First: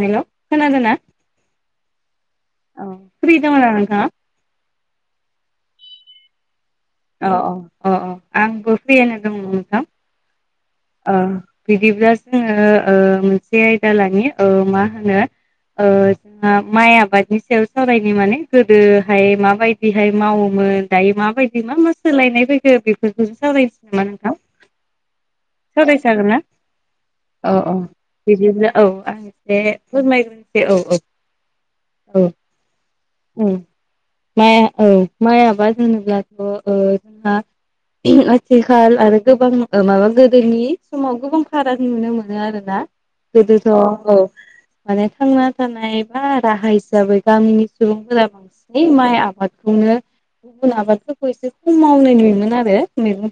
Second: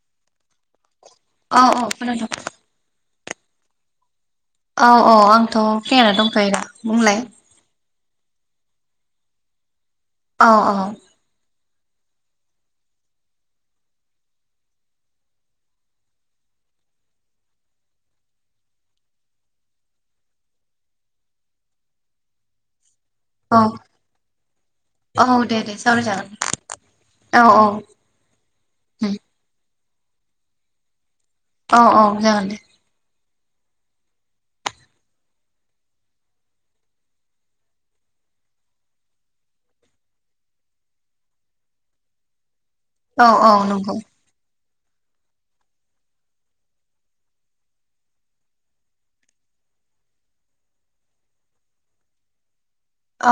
हेल' खोनादो ना? औ औ खोनादों औ फ्रि दङ ना नोंथाङा? औ औ आंथ' फ्रियानो दंखायोना बुंलाय। अ अ आंबो फ्रियनो दङ नोंथां औ औ ओ बिदिब्ला जोङो ओ मोनसे आयदा लनि ओ मा होनो ओ ओ माइ आबादनि सायाव सावरायनो माने गोदोहाय माबायदिहाय मावोमोन दायो माबायदि मा मा सोलायनाय फैखो बेफोरखौसो औ सावरायनोसै नामा नोंथां औ दे दे सावरायजागोन सावरायजागोन औ औ बिदिनो औ आं एसे फोरमायग्रसै औ औ अ औ जागोन दे औ माइ औ माइ आबाद होनोब्लाथ' जोंहा [unintelligible] आथिखाल आरो गोबां ओ माबा गोदोनि समाव गोबां फाराग नुनो मोनो आरोना औ गोदोथ' नंगौ औ माने थांना थानाय बा राहा हिसाबै गामिनि सुबुंफोरा माइ आबादखौनो गुबुन आबादफोरखौ एसे खम मावनाय नुयोमोन आरो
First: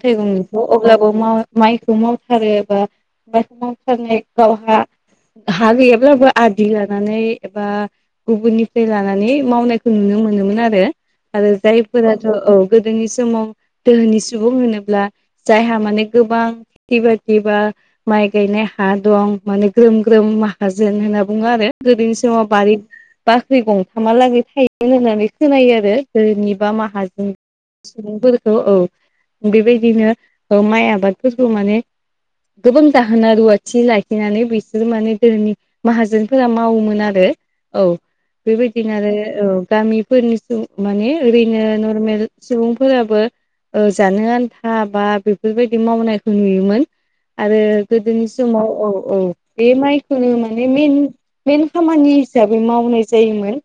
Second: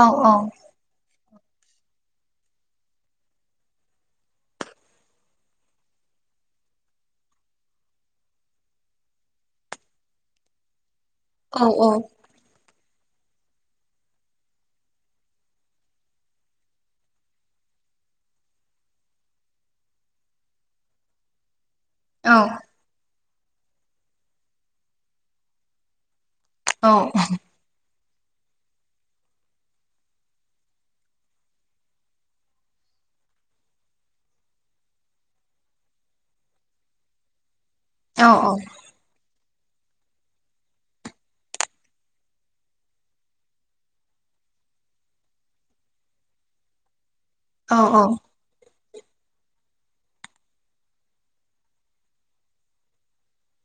औ औ थायगंनिखौ अब्लाबो मा माइ मावथारो आरो सावथारनाय गावहा हा गैयाब्लाबो आदि लानानै एबा गुबुननिफ्राय लानानै मावनायखौ नुनो मोनोमोन आरो आरो औ जायफोरा औ गोदोनि समाव दोहोनि सुबुं होनोब्ला जायहा माने गोबां बिबादि बा माइ गायनाय हा दं माने ग्रोम ग्रोम माहाजोन होनना बुङो आरो गोदोनि औ समाव बारि बाख्रि गंथामहालागै थायोमोन होननानै खोनायो आरो गोदोनि बा माहाजोन सुबुंफोरखौ औ बेबायदिनो औ माइ आबादफोरखौ माने गोबां दाहोना रुवाथि लाखिनानै बिसोर माने गोदोनि माहाजोनफोरा मावोमोन आरो औ बेबायदि बिदिनो आरो गामिफोरनि माने ओरैनो नर्मेल सुबुंफोराबो ओ जानो आन्था बा बेफोरबायदि मावनायखौ नुयोमोन आरो औ गोदोनि समाव औ औ बे माइखौनो माने मेन मेन खामानि हिसाबै मावनाय जायोमोन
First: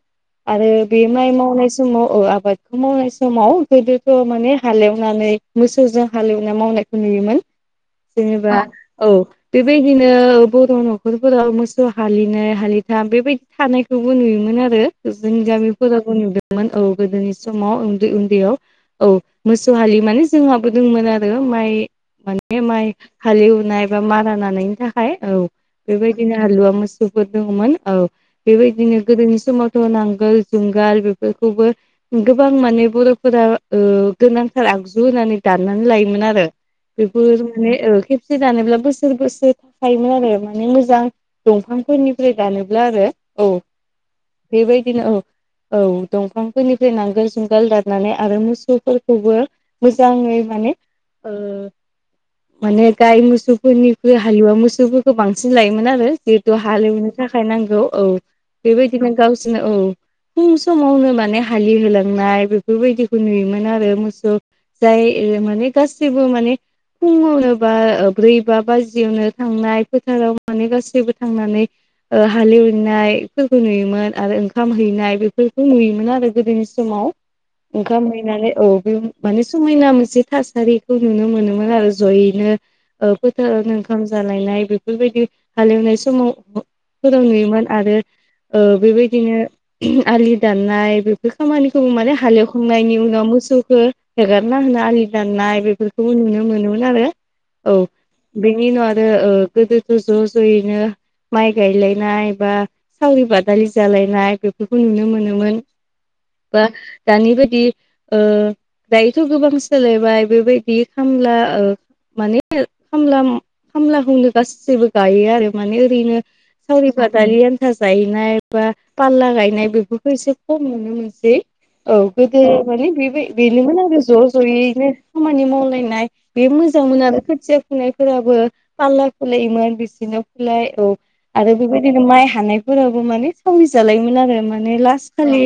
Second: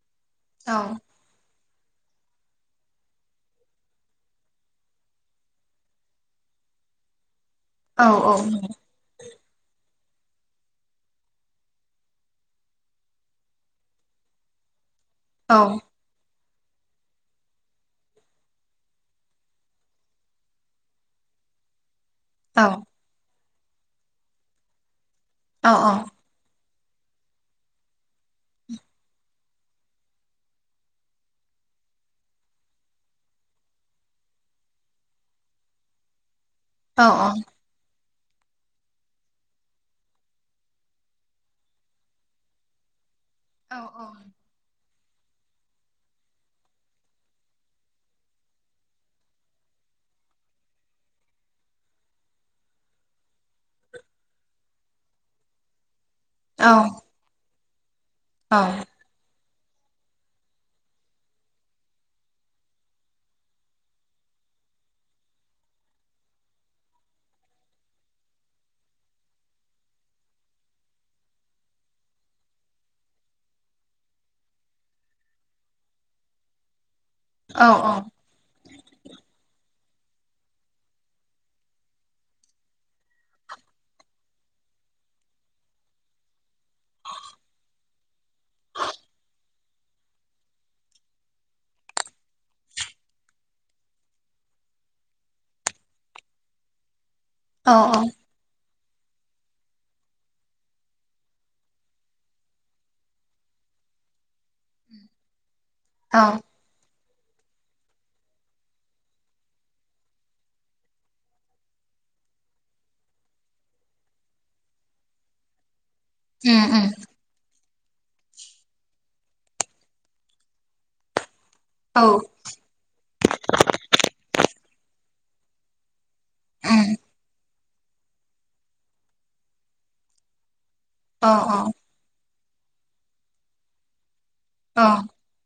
आरो औ बे माइ मावनाय समाव ओ आबादखौ मावनाय समाव गोदोथ' माने हालेवनानै मोसौजों हालेवना मावनायखौ नुयोमोन औ जेनेबा औ बेबायदिनो बर' नखरफोराव मोसौ हालिनाय हालिथाम बेबायदि थानायखौबो नुयोमोन आरो जोंनि गामिफोरावबो नुदोंमोन औ गोदोनि समाव उन्दै उन्दैयाव औ मोसौ हालि माने जोंहाबो दंमोन आरो माइ बे उम औ उम औ उम औ माइ हालेवनाय एा मारा नानायनि थाखाय औ बेबायदि बिदिनो हालुवा मोसौफोर दङमोन औ बेबायदिनो गोदोनि समावथ' नांगोल जुंगाल बेफोरखौबो गोबां माने बर'फोरा ओ गोनांथार आगजु होनानै दाननानै लायोमोन आरो बेफोर माने ओ खेबसे दानोब्ला बोसोर बोसोर थाखायोमोन आरो माने मोजां दंफांफोरनिफ्राय दानोब्ला आरो औ औ औ बेबायदिनो औ औ दंफांफोरनिफ्राय नांगोल जुंगाल दारनानै आरो मोसौफोरखौबो मोजाङै माने ओ माने गाय मोसौफोरनिख्रुइ हालुवा मोसौफोरखौ बांसिन लायोमोन आरो जिहेतु हालेवनो थाखाय नांगौ। औ बेबायदिनो गावसोरनो औ फुं समावनो माने हालि होलांनाय बेफोरबायदिखौ नुयोमोन आरो मोसौ जाय माने गासिबो माने फुङावनो बा ब्रै बा बाजियावनो थांनाय फोथाराव माने गासैबो थांनानै ओ हालेवैनायफोरखौ नुयोमोन आरो ओंखाम हैनाय बेफोरखौ नुयोमोन आरो गोदोनि समाव ओंखाम हैनानै औ बे माने समायना मोनसे थासारिखौ नुनो मोनोमोन आरो जयैनो ओ फोथारावनो ओंखाम जालायनाय बेफोरबायदि हालेवनाय समाव फोराव नुयोमोन आरो ओ बेबायदिनो आलि दाननाय बेफोर खामानिखौ माने हालेवखांनायनि उनाव मोसौखौ हगारना होनो आलि दाननाय बेफोरखौबो नुनो मोनोमोन आरो। औ बिदिनो आरो। आरो गोदोथ' ज-'ज'यैनो माइ गायलायनाय बा सावरि बादालि जालायनाय बेफोरखौ नुनो मोनोमोन। औ बा दानि बायदि ओ दायोथ' गोबां सोलायबाय बेबायदि खामला ओ माने खामला खामलाखौनो गासैबो गायो आरो माने ओरैनो सावरि बा दारि आन्था गायनाय बा फालला गायनाय बेफोरखौ एसे खम नुनो मोनसै। औ गोदो माने बेबाय बेनोमोन आरो ज'- ज'यैनो खामानि मावलायनाय बे मोजां मोन आरो खोथिया खुनायफोराबो फालला खुलायोमोन बिसोरनो फुलाय औ। आरो बेबायदिनो माइ हानायफोराबो माने सावरि जालायोमोन आरो माने लास्ट खालि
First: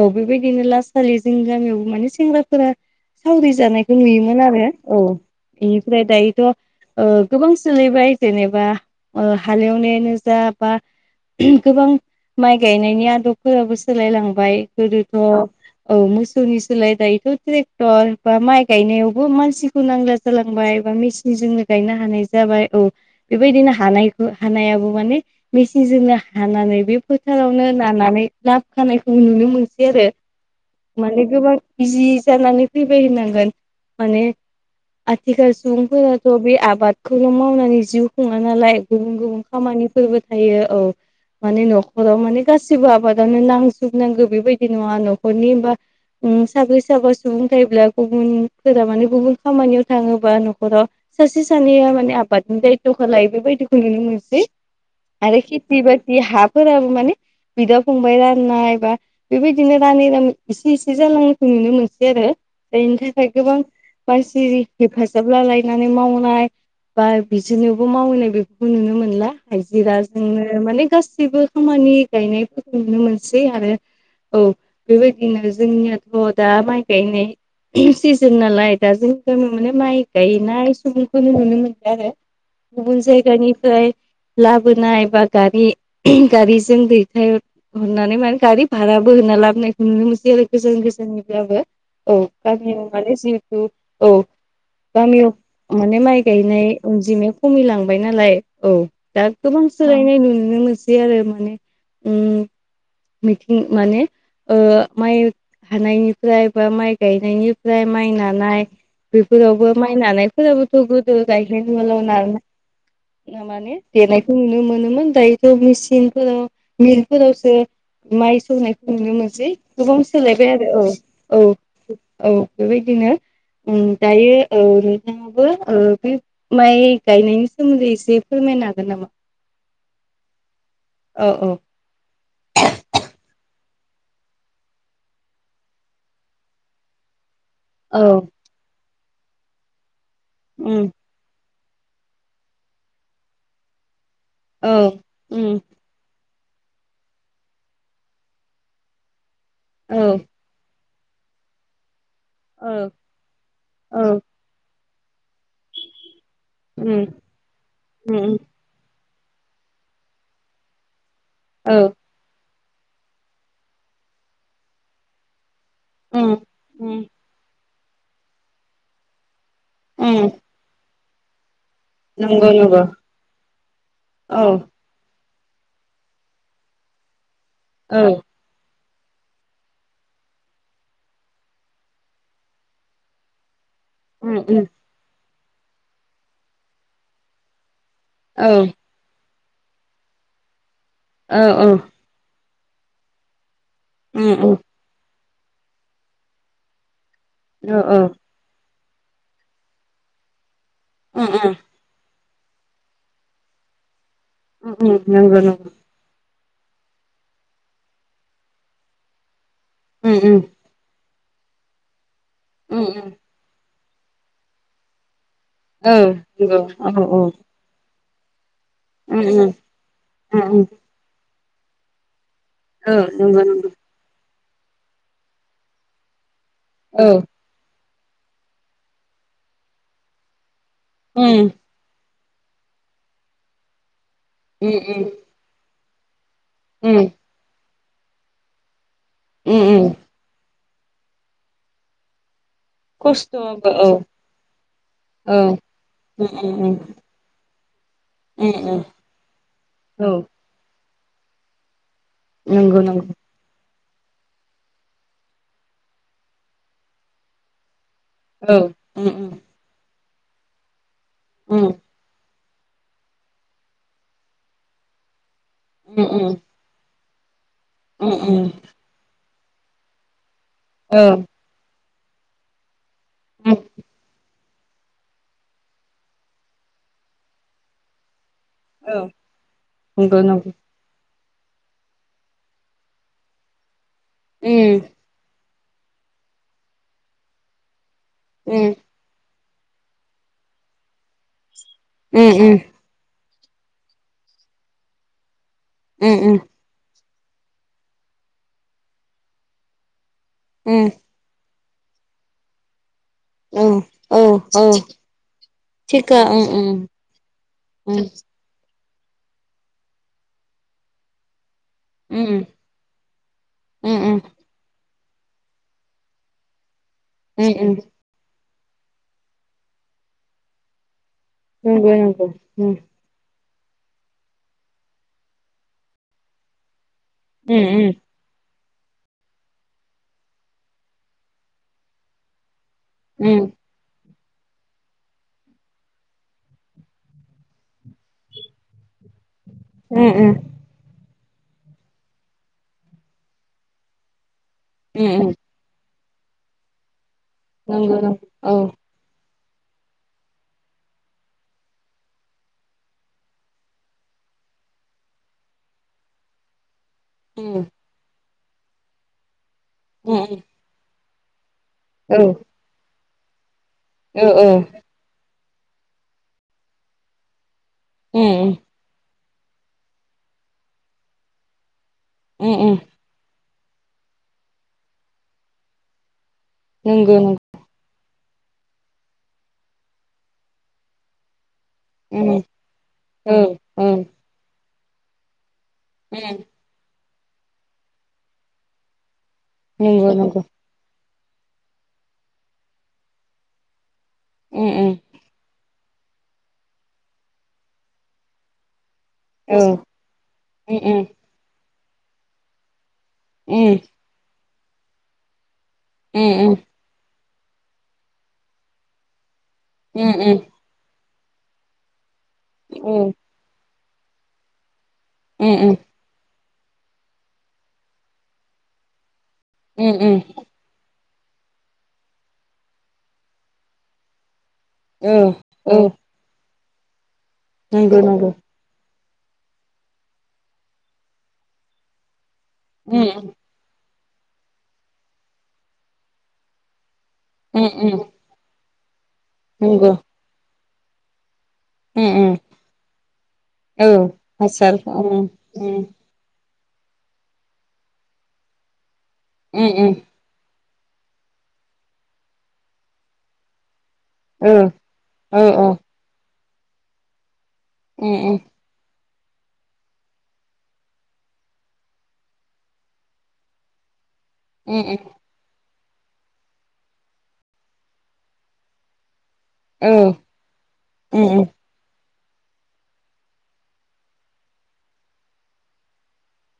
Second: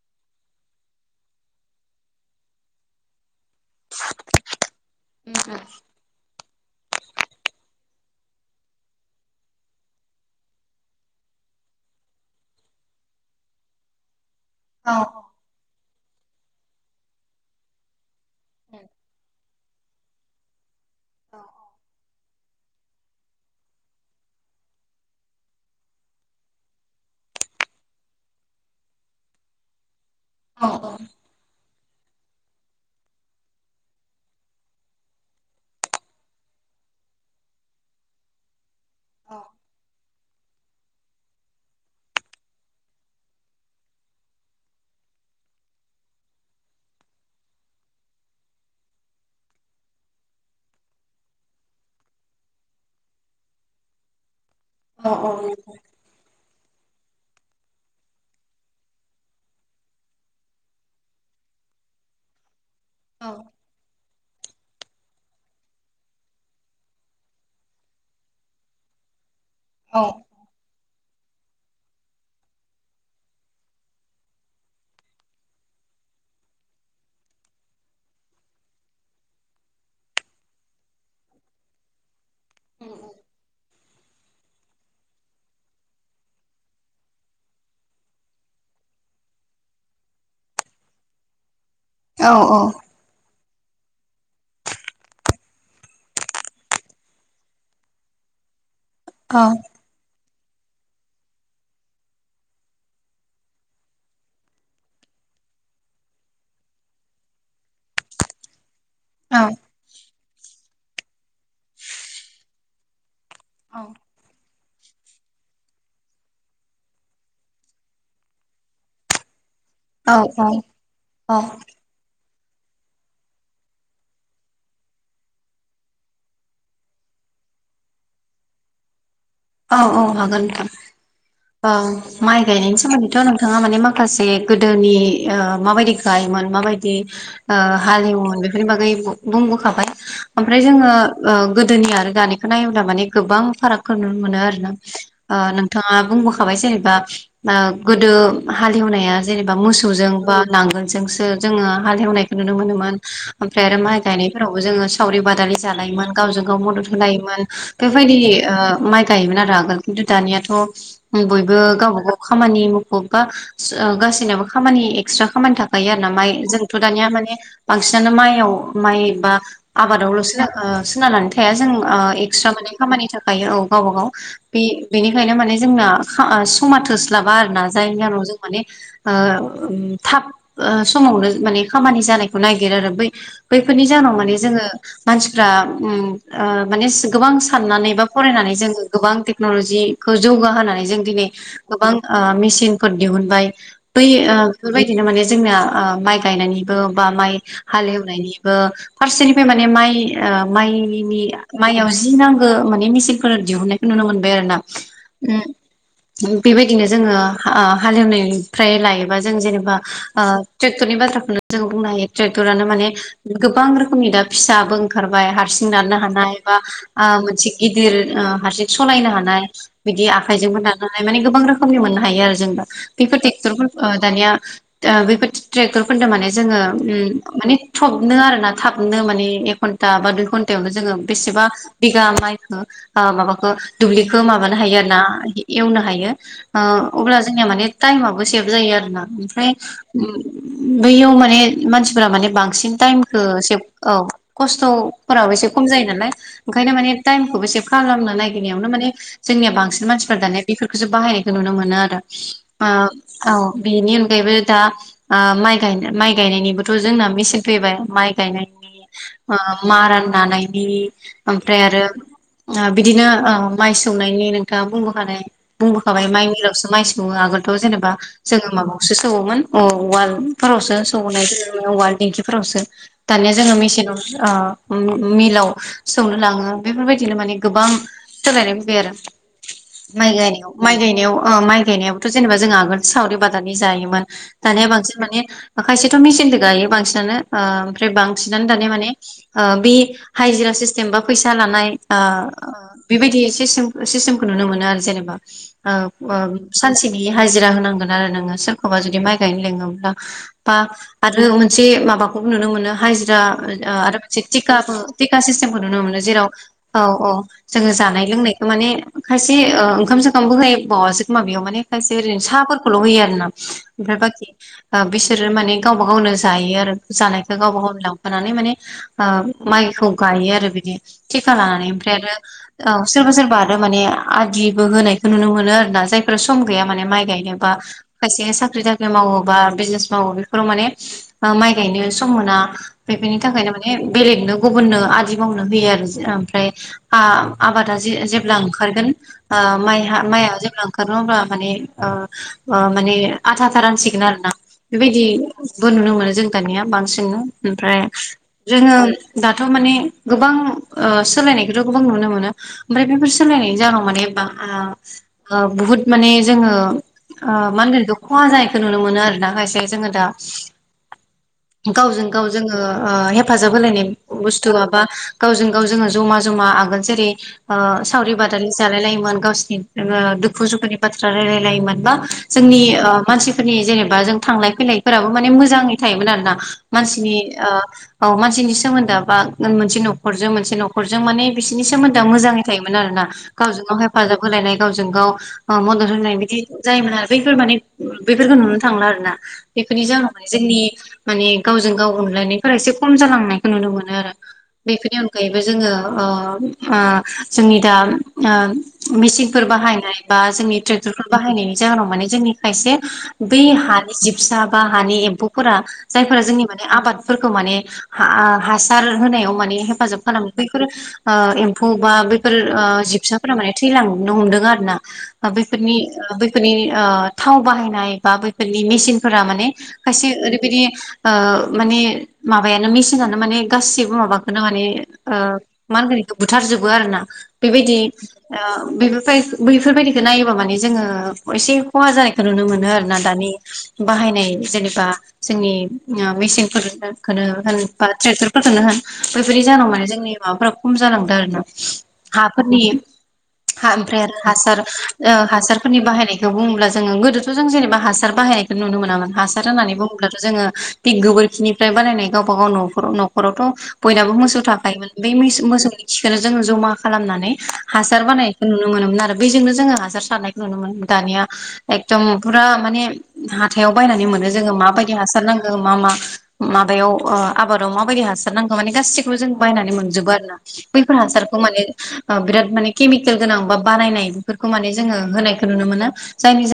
औ बेबायदिनो लास खालि जोंनि गामियावबो माने सेंग्राफोरा सावरि जानायखौ नुयोमोन आरो। औ बेनिफ्राय दायोथ' ओ गोबां सोलायबाय जेनेबा ओ हालेवनायानो जा बा गोबां माइ गायनायनि आदबफोराबो सोलायलांबाय। गोदोथ' औ मोसौनि सोलाय दायोथ' ट्रे क्ट'र बा माइ गायनायावबो मानसिखौ नांला जालांबाय। बा मेसिनजोंनो गायनो हानाय जाबाय औ बेबायदिनो हानायखौ हानायाबो माने मेचिनजोंनो हानानै बे फोथारावनो नानानै लाबो खानायखौ नुनो मोनसै आरो। माने गोबां इजि जानानै फैबाय होनांगोन माने। आथिखाल सुबुंफोराथ' बे आबादखौल' मावनानै जिउ खुङा नालाय गुबुन गुबुन खामानिफोरबो थायो। औ माने न'खराव माने गासिबो आबादावनो नांजोबनांगौ बेबायदि नङा न'खरनि बा ओ साब्रै साबा सुबुं थायोब्ला गुबुनफोरा माने गुबुन खामानियाव थाङोबा न'खराव सासे सानैया माने आबादनि दायथ'खौ लायो बेबायदिखौ नुनो मोनसै। औ आरो खेथि- बाथि हाफोराबो माने बिदा फंबाय राननाय बा बेबायदिनो रानै- रानै इसे- इसे जालांनायखौ नुनो मोनसै आरो। बेनि थाखाय औ गोबां मानसिनि हेफाजाब लालायनानै मावनाय बा बिसोरनोयावबो मावहैनाय बेफोरखौ नुनो मोनला। औ हाजिराजोंनो माने गासैबो खामानि गायनायफोरखौ नुनो मोनसै आरो औ बेबायदिनो जोंनियाथ' दा माइ गायनाय सिजोन नालाय दा जोंनि गामियावनो मोने माइ गायनाय सुबुंफोरखौनो नुनो मोनबाय। आरो गुबुन जायगानिफ्राय लाबोनाय बा गारि गारिजों दैथाय हरनाय होननानै मान गारि भाराबो होनना लाबोनायखौ नुनो मोनसै आरो गोजान गोजाननि बाबो। औ गाज्रि मुगानि जिथु औ गामियाव माने माइ गायनाय अनजिमाया खमिलांबाय नालाय। औ दा औ गोबां सोलायनाय नुनो मोनसै आरो। माने ओ बिथिं माने ओ माइ हानायनिफ्राय बा माइ गायनायनिफ्राय माइ नानाय बेफोरावबो माइ नानायफोरावबोथ' गोदो गायहेन उआलफोराव नानाय माने देनायखौ नुनो मोनोमोन दायोथ' मेचिनफोराव मिलफोरावसो माइ सौनायखौ नुनो मोनसै गोबां औ सोलायबाय आरो औ औ औ औ बेबायदिनो उम दायो ओ नोंथांआबो ओ बे माइ गायनायनि सोमोन्दै एसे फोरमायनो हागोन नामा? औ औ हागोन नोंथां। औ माइ गायनायनि सोमोन्दैथ' नोंथाङा माने माखासे गोदोनि ओ माबायदि गायोमोन माबायदि ओ औ हालेवो बेफोरनि बागै बुंबोखाबाय। ओमफ्राय उम जोङो ओ गोदोनि आरो दानिखौ नायोब्ला माने गोबां फारागखौ नुनो मोनो आरो ना औ ओ उम नों थांङा बुंबोखाबाय जेनेबा ओ गोदो हालेवनाया जेनेबा औ मोसौजों बा नांगोल जोंसो जोंङो हालेवनायखौ नुनो औ मोनोमोन ओमफ्राय आरो माइ औ गायनाय फ्रावबो जोंङो सावरि बादालि जालायोमोन गावजों गाव मदद उम होलायोमोन बेफोरबायदि उम ओ माइ गायोमोन आरो आगोल खिन्थु दानियाथ' बयबो औ गावबा गाव खामानि मुखुब बा ओ गासिनाबो खामानि एकस्रा खामानि थाबावो गायो आरो ना माइ उम जोंथ' उम दानिया माने बांसिनानो माइआव माइ बा आबादावल' उम सोनारनानै थाया जों नंगौ एक्सट्रा माने नंगौ खामानि थाखाय औ न'आव औ बि-बिनिखायनो माने जोंना खा समा थोस्लाबा आरोना जायनि औ जाहनाव जों माने ओ थाब ओ समावनो माने खामानि जानायखौ नायगिरो आरो बै बैफोरनि जाहोनाव उम माने उम जोंङो मानसिफ्रा उम ओ माने सि गोबां साननानै बा औ फरायनानै जोंङो गोबां टेक्न'लजिखौ जौगाहोनानै जों दिनै औ औ गोबां ओ मेसिनफोर दिहुनबाय बै उम ओ उम बेफोरबायदि बिदिनो माने जोंना ओ माइ गायनायनिबो बा माइ औ हाल औ एवनायनिबो फारसेनिफ्राय माने माइ ओ माइनि उम उम माइयाव जि नांगौ माने मेचिनफोर दिहुननाय नुनो मोनबाय आरो ना उम नंगौ नंगौ बेबायदिनो जोंङो ओ हालेवनायनिफ्राय लायोबा जों जेनेबा ओ उम ट्रेक्टरनि बाथ्राखौनो जों बुंनो हायो ट्रेक्टरानो उम माने गोबां रोखोमनि दा फिसाबो ओंखारबाय हारसिं उम नारनो हानाय बा औ आ नंगौ औ मोनसे गिदिर ओ हारसिं सालायनो उम हानाय उम बिदि उम आखाइजोंबो नारनो माने गोबां रोखोमनि मोननो हायो आरो जों दा उम औ बेफोर नंगौ ट्रेक्टरफोर नंगौ ओ दानिया ओ बेफोर ट्रेक्टरफोरदों माने जोंङो औ उम माने थबनो आर ना थाबनो माने एक घन्टा बा दुइ घन्टायावनो जोंङो उम बेसेबा बिघा माइखौ ओ माबाखौ दुब्लिखो माबानो उम हायो आरो ना उम एवनो हायो। ओ अब्ला जोंनिया माने टाइमाबबो सेभ जायो आरो ना ओमफ्राय उम बैयाव माने मानसिफोरा माने बांसिन टाइमखौ सेब औ खस्थ'फोराबो औ एसे खम जायो नालाय उम उम ओंखायनो माने टाइमखौबो सेब खालामनो उम नागिरनायावनो उम उम माने जोंनिया बांसिन औ मानसिफोर दानिया बेफोरखौसो बाहायनायखौ नुनो मोनो आरो। आ नंगौ नंगौ औ बिनि अनगायैबो दा ओ माइ गाय माइ गायनायनिबोथ' जोंना मेसिन फैबाय माइ औ गायनायनि उम उम ओ मारान नानायनि उम ओमफ्राय आरो ओ बिदिनो ओ माइ सौनायनि नोंथांङा बुंबोखानाय बुंबोखाबाय उम माइ मिलआव [unintelligible] सौ आगोलथ' जेनेबा उम जोंङो उम माबायावसो सौवोमोन औ उवालफोरावसो औ सौनाय उवाल दिंखिफोरावसो दानिया जोंङो उम मेसिनाव ओ मि-मिलाव सौनो लांङो बेफोरबायदिनो माने गोबां सोलायनायखौ [unintelligible] औ आरो माइ नंगौ गायनायाव नंगौ माइ गायनायाव ओ माइ गायनायाबोथ' जेनेबा जोंहा आगोल सावरि बादालि जायोमोन दानिया उम उम बांसिन माने खायसेथ' मेसिनजों गायो बांसिनानो ओ ओमफ्राय बांसिनानो दानिया माने ओ बे हाइजिरा सिस्टेम बा फैसा लानाय ओ उम बेबायदि सिस्टेम सिस्टेमखौ नुनो मोनो आरो जेनेबा ओ ओ उम उम सानसेनि हाजिरा होनांगोन आरो नोङो सोरखौबा जुदि माइ गायनो लोङोब्ला बा आरो मोनसे माबाखौ नुनो मोनो हाजिरा उम आरो औ मोनसे टिक औ टिका सिस्टेमखौ नुनो मोनो थिखा जेराव उम औ उम औ जोङो जानाय लोंनाय माने खायसे ओ ओंखाम सोंखामबो होयबावासै खोमा बेयाव माने खायसे ओरैनो उम उम साहाफोर खौल' होयो आरो ना उम ओमफ्राय बाखि ओ बिसोरो माने गावबा गावनो जायो आरो। जानायखौ उम गावबा गाव उम लांफानानै माने ओ माइखौ गायो आरो बिदि थिग लानानै नंगौ ओमफ्राय आरो नंगौ उम औ सोरबा सोरबा आरो माने आदिबो होनायखौ नुनो मोनो आरोना जायफोरा सम गैया माने माइ गायनो। एबा उम खायसेआ साख्रि मावो बा बिजनेस मावो बेफोराव माने ओ माइ गायनो सम मोना बेफोरनि उम थाखायनो मा ने बेलेगनो गुबुननो आदि मावनो होयो आरो। आमफ्राय आ आबादा जे जेब्ला ओंखारगोन मा उम माय उम आ जेब्ला ओंखारो होब्ला माने ओ ओ माने आथा आाथा रानसिगोन आरो ना बेबायदि उम उम बो नुनो मोनो जों दानिया बांसिन ओमफ्राय नंगौ नंगौ औ जोङो दाथ' माने गोबां ओ सोलायनायखौथ' गोबां नुनो मोनो ओमफ्राय बेफोर सोलायनायनि जाहाव माने बा ओ बुहुद माने जोङो ओ मा उम होनगोन खहा जानायखौ नुनो मोनो आरोना खायसे जोङो दा उम उम गावजों औ गाव जोङो ओ हेफाजाब होलायनाय औ औ बुस्थुआ बा गावजों गाव जोङो जमा जमा आगोल जेरै ओ सावरि बादालि उम जालाय लायोमोन गावसिनि जोङो दुखु दुखुनि बाथ्रा रायलायलायोमोन बा उम जोंनि उम ओ मानसिफोरनि जेनेबा जों थांलाय फैलायफोराबो माने मोजाङै थायोमोन आरोना मानसिनि नंगौ नंगौ ओ औ मानसिनि सोमोन्दोआ बा मोनसे न'खरजों मोनसे न'खरजों माने बिसिनि सोमो दा उम मोजाङै थायोमोन आरो ना औ गावजों गाव औ हेफाजाब होलायनाय गावजों गाव मदद होनाय उम खि जायोमोन आरो बैफोर माने बैफोरखौ नुनो थाङोन आरोना बेफोरनि जाहोनाव नंगौ माने नंगौ जोंनि मानि गावजों गाव अनलायनायफोरा एसे खम जालांनायखौ नुनो मोनो आरो उम उम बेफोरनि अ जोङो ओ आ जोंनि दा आ मिसिं औ फोरबाहाय बा जोंनि उम ट्रेगठरफोर बाहायनायनि जाहोनाव मानि जोंनि खायसे बै उम हानि जिब सा बा हानि एम्फौफोरा जायफोरा जोंनि उम माने आबाद फोरखौ माने हा हासार होनायाव माने उम हेफाजाब खालाम उम औ उम फै बेफोर आ एम्फौ बा बेफोर आ जिबसाफोरा माने थैलांनो हमदों आरो ना। उम बैफोरनि बैफोरनि ओ थाव बाहायनाय बा बैफोरनि मेसिनफोरा माने उम खायसे उम ओरैबादि ओ माने माबायानो मेसिनानो माने गासिबो माबाखौननो माने औ आ औ मा होनगोन बेखौ बुथारजोबो आरो ना बेबायदि नंगौ नंगौ आ बे फै बैफोरबायदिखौ नायोबा माने जोङो एसे खहा जानायखौ नुनो मोनो आरो ना उम दानि बाहायनाय जेनेबा जोंनि मेसिनफोरखौनो होन उम बा उम ट्रेक्टरफोर फोरखौनो होन बेफोरनि जाहोनाव माने नंगौ जोंनि माबाफोरा खम जालांदों आरो ना। उम उम हाफोरनि हा ओमफ्राय औ आरो हासार उम उम हासारफोरनि बाहायनाय खौ बुङोब्ला जो गोदोथ' जों जेनेबा हासार बाहायनायखौ नुनो मोनामोन हासार उम होननानै उम बुङोब्ला जोङो बिग गोबोरखिनिफ्राय बानायनाय गावबा गाव न'खराव न'खरावथ' बयनाबो मोसौ औ थाखायोमोन। बे औ मैसो मोसौनि खिखौनो जोङो जमा खालामनानै हासार उम उम बानायनायखौ नुनो नुनो मोनोमोन आरो बेजोंनो जोङो हासार सारनायखौ नुनो मोनोमोन दानिया एकदम फुरा माने हा हाथायाव बायनानै मोन जोङो उम माबायदि हासार नां ओम मा मा माबायाव ओ आबादाव माबायदि हासार नांगौ मानि गाैसिखौ जों बायनानै औ जोबो आरो ना बैफोर उम हासारखौ माने बिराद माने केमिकेल गोनां बा बानायनाय बेफोरखौ माने जोङो होनायखौ नुनो मोनो जायनि जा